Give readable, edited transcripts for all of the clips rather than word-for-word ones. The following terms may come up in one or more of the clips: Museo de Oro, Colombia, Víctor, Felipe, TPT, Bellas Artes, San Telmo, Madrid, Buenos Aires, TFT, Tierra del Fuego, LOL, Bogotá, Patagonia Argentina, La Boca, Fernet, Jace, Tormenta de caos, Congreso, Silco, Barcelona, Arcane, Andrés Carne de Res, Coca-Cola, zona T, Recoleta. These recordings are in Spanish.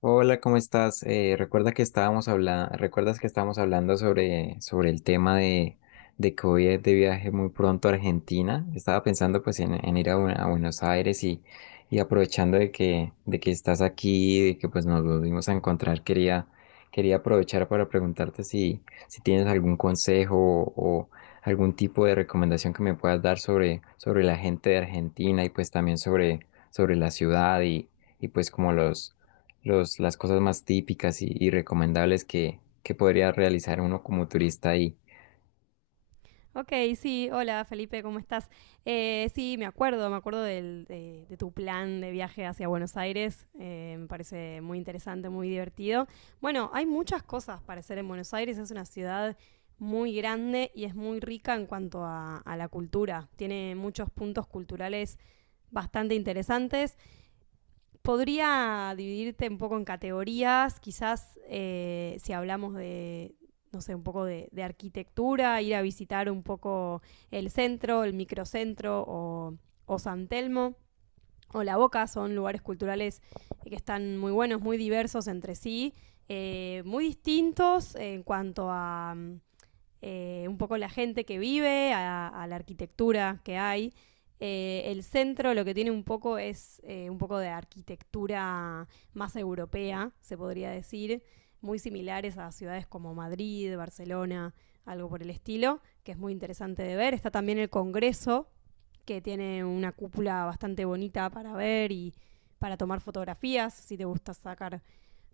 Hola, ¿cómo estás? Recuerda que ¿recuerdas que estábamos hablando sobre el tema de que voy a ir de viaje muy pronto a Argentina? Estaba pensando pues en ir a Buenos Aires y aprovechando de que estás aquí, de que pues nos volvimos a encontrar, quería aprovechar para preguntarte si, si tienes algún consejo o algún tipo de recomendación que me puedas dar sobre la gente de Argentina y pues también sobre la ciudad y pues como las cosas más típicas y recomendables que podría realizar uno como turista ahí. Ok, sí, hola Felipe, ¿cómo estás? Sí, me acuerdo de tu plan de viaje hacia Buenos Aires. Me parece muy interesante, muy divertido. Bueno, hay muchas cosas para hacer en Buenos Aires. Es una ciudad muy grande y es muy rica en cuanto a la cultura, tiene muchos puntos culturales bastante interesantes. Podría dividirte un poco en categorías, quizás si hablamos de, no sé, un poco de arquitectura, ir a visitar un poco el centro, el microcentro o San Telmo o La Boca. Son lugares culturales que están muy buenos, muy diversos entre sí, muy distintos en cuanto a un poco la gente que vive, a la arquitectura que hay. El centro lo que tiene un poco es un poco de arquitectura más europea, se podría decir, muy similares a ciudades como Madrid, Barcelona, algo por el estilo, que es muy interesante de ver. Está también el Congreso, que tiene una cúpula bastante bonita para ver y para tomar fotografías, si te gusta sacar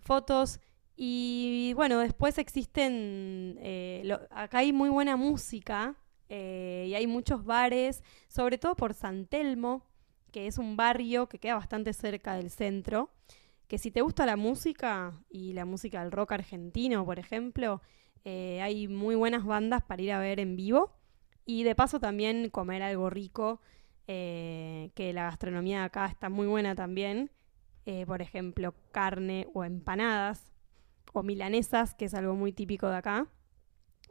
fotos. Y bueno, después existen, acá hay muy buena música y hay muchos bares, sobre todo por San Telmo, que es un barrio que queda bastante cerca del centro. Que si te gusta la música y la música del rock argentino, por ejemplo, hay muy buenas bandas para ir a ver en vivo y de paso también comer algo rico. Que la gastronomía de acá está muy buena también. Por ejemplo, carne o empanadas o milanesas, que es algo muy típico de acá.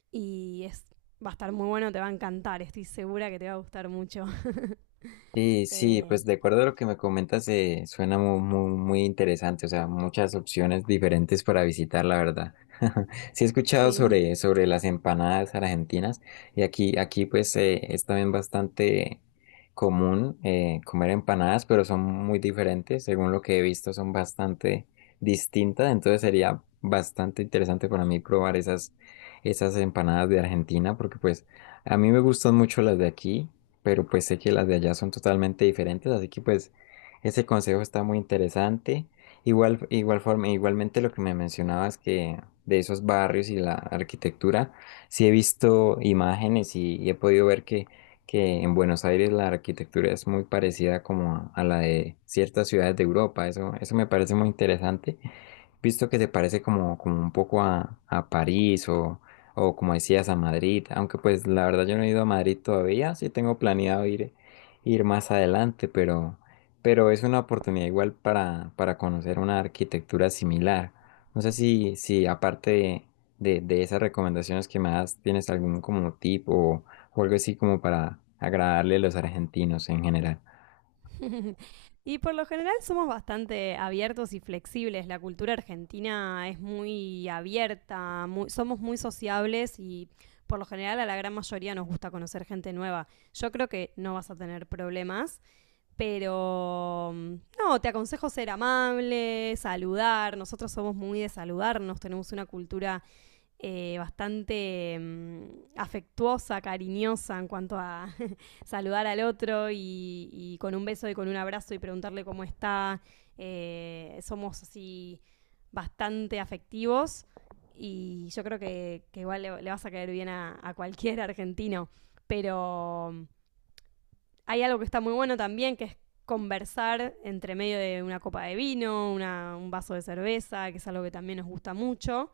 Y es, va a estar muy bueno, te va a encantar, estoy segura que te va a gustar mucho. Sí, sí, Eh, pues de acuerdo a lo que me comentas, suena muy interesante, o sea, muchas opciones diferentes para visitar, la verdad. Sí he escuchado sí. sobre las empanadas argentinas y aquí pues es también bastante común comer empanadas, pero son muy diferentes, según lo que he visto, son bastante distintas, entonces sería bastante interesante para mí probar esas empanadas de Argentina, porque pues a mí me gustan mucho las de aquí, pero pues sé que las de allá son totalmente diferentes, así que pues ese consejo está muy interesante. Igual, igual forma, igualmente lo que me mencionabas que de esos barrios y la arquitectura, sí he visto imágenes y he podido ver que en Buenos Aires la arquitectura es muy parecida como a la de ciertas ciudades de Europa. Eso me parece muy interesante visto que se parece como, como un poco a París o como decías a Madrid, aunque pues la verdad yo no he ido a Madrid todavía, sí tengo planeado ir, ir más adelante, pero es una oportunidad igual para conocer una arquitectura similar. No sé si, si aparte de esas recomendaciones que me das, tienes algún como tip o algo así como para agradarle a los argentinos en general. Y por lo general somos bastante abiertos y flexibles. La cultura argentina es muy abierta, muy, somos muy sociables y por lo general a la gran mayoría nos gusta conocer gente nueva. Yo creo que no vas a tener problemas, pero no, te aconsejo ser amable, saludar. Nosotros somos muy de saludarnos, tenemos una cultura bastante afectuosa, cariñosa en cuanto a saludar al otro, y con un beso y con un abrazo y preguntarle cómo está. Somos así bastante afectivos y yo creo que igual le vas a caer bien a cualquier argentino. Pero hay algo que está muy bueno también, que es conversar entre medio de una copa de vino, un vaso de cerveza, que es algo que también nos gusta mucho.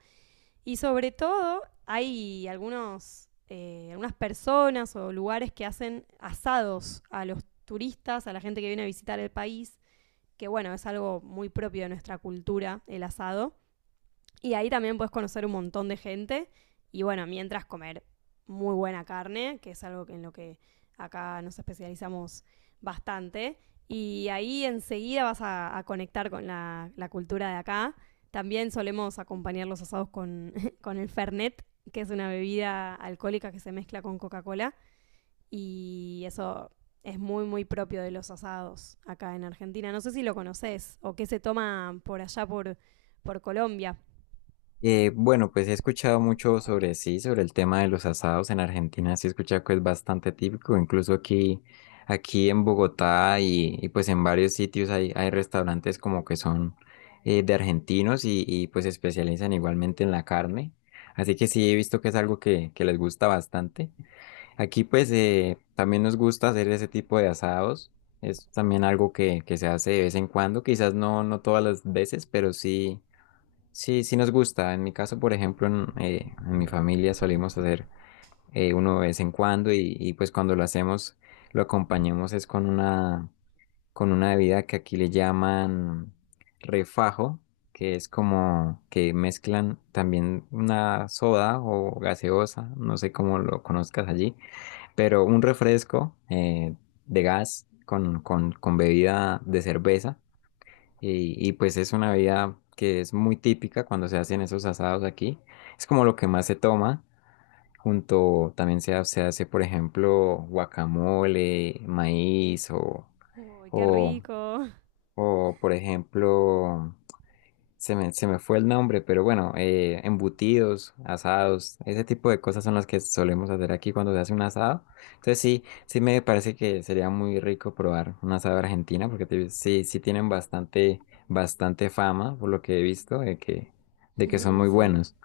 Y sobre todo, hay algunas personas o lugares que hacen asados a los turistas, a la gente que viene a visitar el país, que bueno, es algo muy propio de nuestra cultura, el asado. Y ahí también puedes conocer un montón de gente. Y bueno, mientras comer muy buena carne, que es algo en lo que acá nos especializamos bastante. Y ahí enseguida vas a conectar con la cultura de acá. También solemos acompañar los asados con, con el Fernet, que es una bebida alcohólica que se mezcla con Coca-Cola. Y eso es muy, muy propio de los asados acá en Argentina. No sé si lo conoces o qué se toma por allá, por Colombia. Bueno, pues he escuchado mucho sobre sí, sobre el tema de los asados en Argentina, sí he escuchado que es bastante típico, incluso aquí en Bogotá y pues en varios sitios hay restaurantes como que son de argentinos y pues se especializan igualmente en la carne, así que sí he visto que es algo que les gusta bastante. Aquí pues también nos gusta hacer ese tipo de asados, es también algo que se hace de vez en cuando, quizás no, no todas las veces, pero sí. Sí, sí nos gusta. En mi caso, por ejemplo, en mi familia solimos hacer uno de vez en cuando y, pues cuando lo hacemos lo acompañamos es con una bebida que aquí le llaman refajo, que es como que mezclan también una soda o gaseosa, no sé cómo lo conozcas allí, pero un refresco de gas con bebida de cerveza y, pues es una bebida que es muy típica cuando se hacen esos asados aquí. Es como lo que más se toma. Junto también se hace, por ejemplo, guacamole, maíz Uy, qué o, rico. o, por ejemplo, se me fue el nombre, pero bueno, embutidos, asados, ese tipo de cosas son las que solemos hacer aquí cuando se hace un asado. Entonces sí, sí me parece que sería muy rico probar un asado de Argentina, porque sí, sí tienen bastante fama, por lo que he visto, de que son muy Sí. buenos.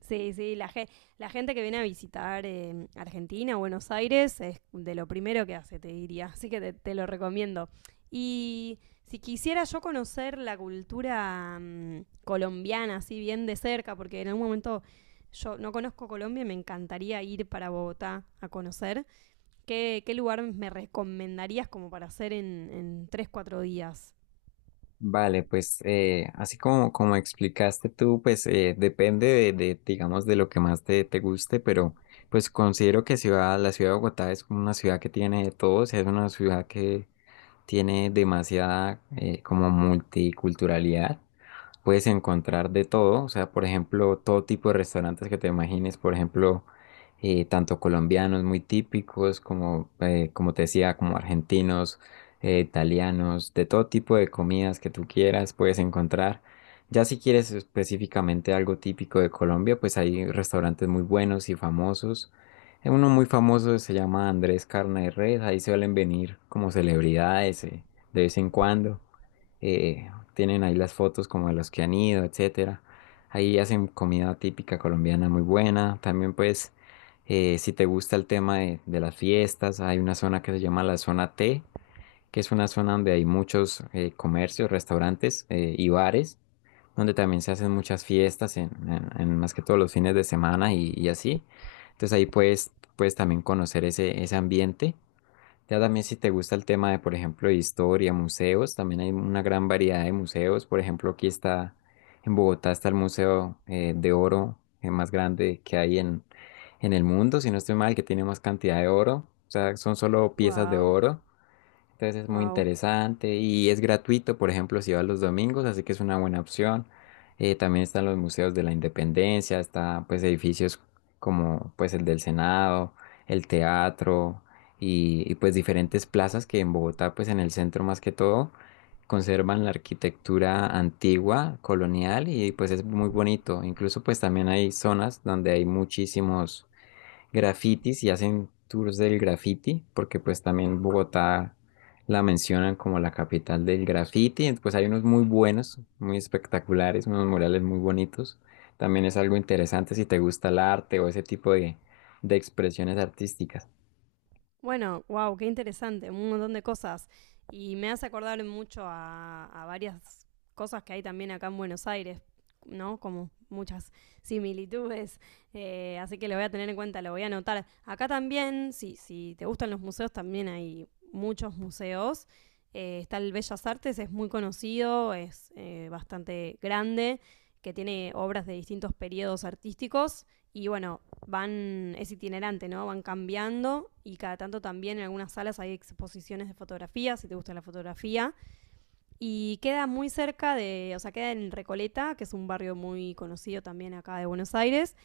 Sí, sí, la gente que viene a visitar Argentina, Buenos Aires, es de lo primero que hace, te diría. Así que te lo recomiendo. Y si quisiera yo conocer la cultura colombiana así bien de cerca, porque en algún momento yo no conozco Colombia y me encantaría ir para Bogotá a conocer, ¿qué, qué lugar me recomendarías como para hacer en 3, 4 días? Vale, pues así como, como explicaste tú, pues depende digamos, de lo que más te, te guste, pero pues considero la ciudad de Bogotá es una ciudad que tiene de todo, o sea, es una ciudad que tiene demasiada como multiculturalidad, puedes encontrar de todo, o sea, por ejemplo, todo tipo de restaurantes que te imagines, por ejemplo, tanto colombianos muy típicos como, como te decía, como argentinos, italianos, de todo tipo de comidas que tú quieras puedes encontrar. Ya si quieres específicamente algo típico de Colombia, pues hay restaurantes muy buenos y famosos. Uno muy famoso se llama Andrés Carne de Res, ahí suelen venir como celebridades de vez en cuando. Eh, Tienen ahí las fotos como de los que han ido, etcétera. Ahí hacen comida típica colombiana muy buena. También pues, si te gusta el tema de las fiestas, hay una zona que se llama la zona T, que es una zona donde hay muchos comercios, restaurantes y bares, donde también se hacen muchas fiestas, en más que todos los fines de semana y así. Entonces ahí puedes, puedes también conocer ese ambiente. Ya también si te gusta el tema de, por ejemplo, de historia, museos, también hay una gran variedad de museos. Por ejemplo, aquí está, en Bogotá está el Museo de Oro más grande que hay en el mundo, si no estoy mal, que tiene más cantidad de oro. O sea, son solo piezas de Wow, oro. Entonces es muy wow. interesante y es gratuito, por ejemplo, si vas los domingos, así que es una buena opción. También están los museos de la Independencia, está pues edificios como pues el del Senado, el teatro y, pues diferentes plazas que en Bogotá, pues en el centro más que todo, conservan la arquitectura antigua, colonial y pues es muy bonito. Incluso pues también hay zonas donde hay muchísimos grafitis y hacen tours del graffiti, porque pues también Bogotá la mencionan como la capital del graffiti, pues hay unos muy buenos, muy espectaculares, unos murales muy bonitos. También es algo interesante si te gusta el arte o ese tipo de expresiones artísticas. Bueno, wow, qué interesante, un montón de cosas. Y me hace acordar mucho a varias cosas que hay también acá en Buenos Aires, ¿no? Como muchas similitudes. Así que lo voy a tener en cuenta, lo voy a anotar. Acá también, si, si te gustan los museos, también hay muchos museos. Está el Bellas Artes, es muy conocido, es bastante grande, que tiene obras de distintos periodos artísticos. Y bueno, van, es itinerante, ¿no? Van cambiando y cada tanto también en algunas salas hay exposiciones de fotografía, si te gusta la fotografía. Y queda muy cerca de, o sea, queda en Recoleta, que es un barrio muy conocido también acá de Buenos Aires.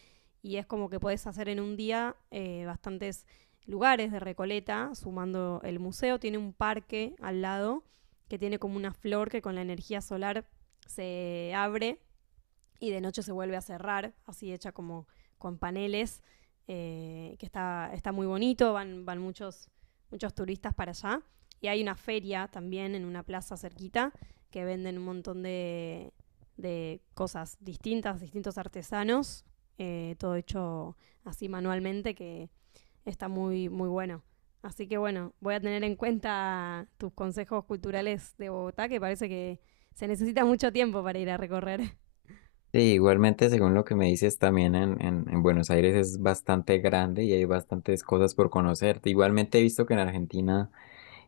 Y es como que puedes hacer en un día bastantes lugares de Recoleta, sumando el museo. Tiene un parque al lado que tiene como una flor que con la energía solar se abre y de noche se vuelve a cerrar, así hecha como con paneles. Que está, está muy bonito, van, muchos turistas para allá. Y hay una feria también en una plaza cerquita que venden un montón de cosas distintas, distintos artesanos, todo hecho así manualmente, que está muy, muy bueno. Así que bueno, voy a tener en cuenta tus consejos culturales de Bogotá, que parece que se necesita mucho tiempo para ir a recorrer. Sí, igualmente, según lo que me dices, también en Buenos Aires es bastante grande y hay bastantes cosas por conocer. Igualmente he visto que en Argentina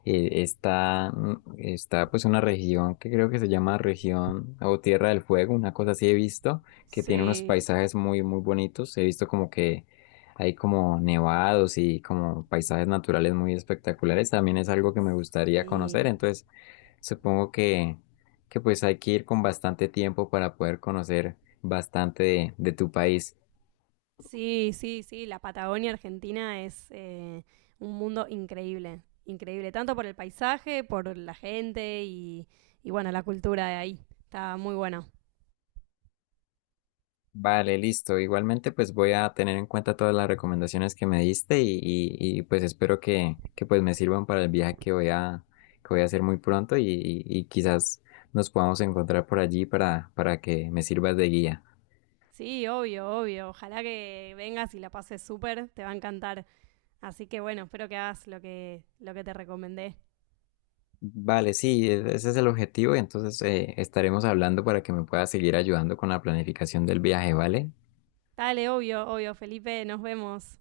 está, está pues una región que creo que se llama región o Tierra del Fuego, una cosa así he visto, que tiene unos Sí, paisajes muy, muy bonitos. He visto como que hay como nevados y como paisajes naturales muy espectaculares. También es algo que me gustaría Sí, conocer. Entonces, supongo que pues hay que ir con bastante tiempo para poder conocer bastante de tu país. sí, la Patagonia Argentina es un mundo increíble, increíble, tanto por el paisaje, por la gente y bueno, la cultura de ahí, está muy bueno. Vale, listo. Igualmente, pues voy a tener en cuenta todas las recomendaciones que me diste y, pues espero que pues me sirvan para el viaje que voy que voy a hacer muy pronto y quizás nos podamos encontrar por allí para que me sirvas de guía. Sí, obvio, obvio, ojalá que vengas y la pases súper, te va a encantar. Así que bueno, espero que hagas lo que te recomendé. Vale, sí, ese es el objetivo y entonces estaremos hablando para que me puedas seguir ayudando con la planificación del viaje, ¿vale? Dale, obvio, obvio, Felipe, nos vemos.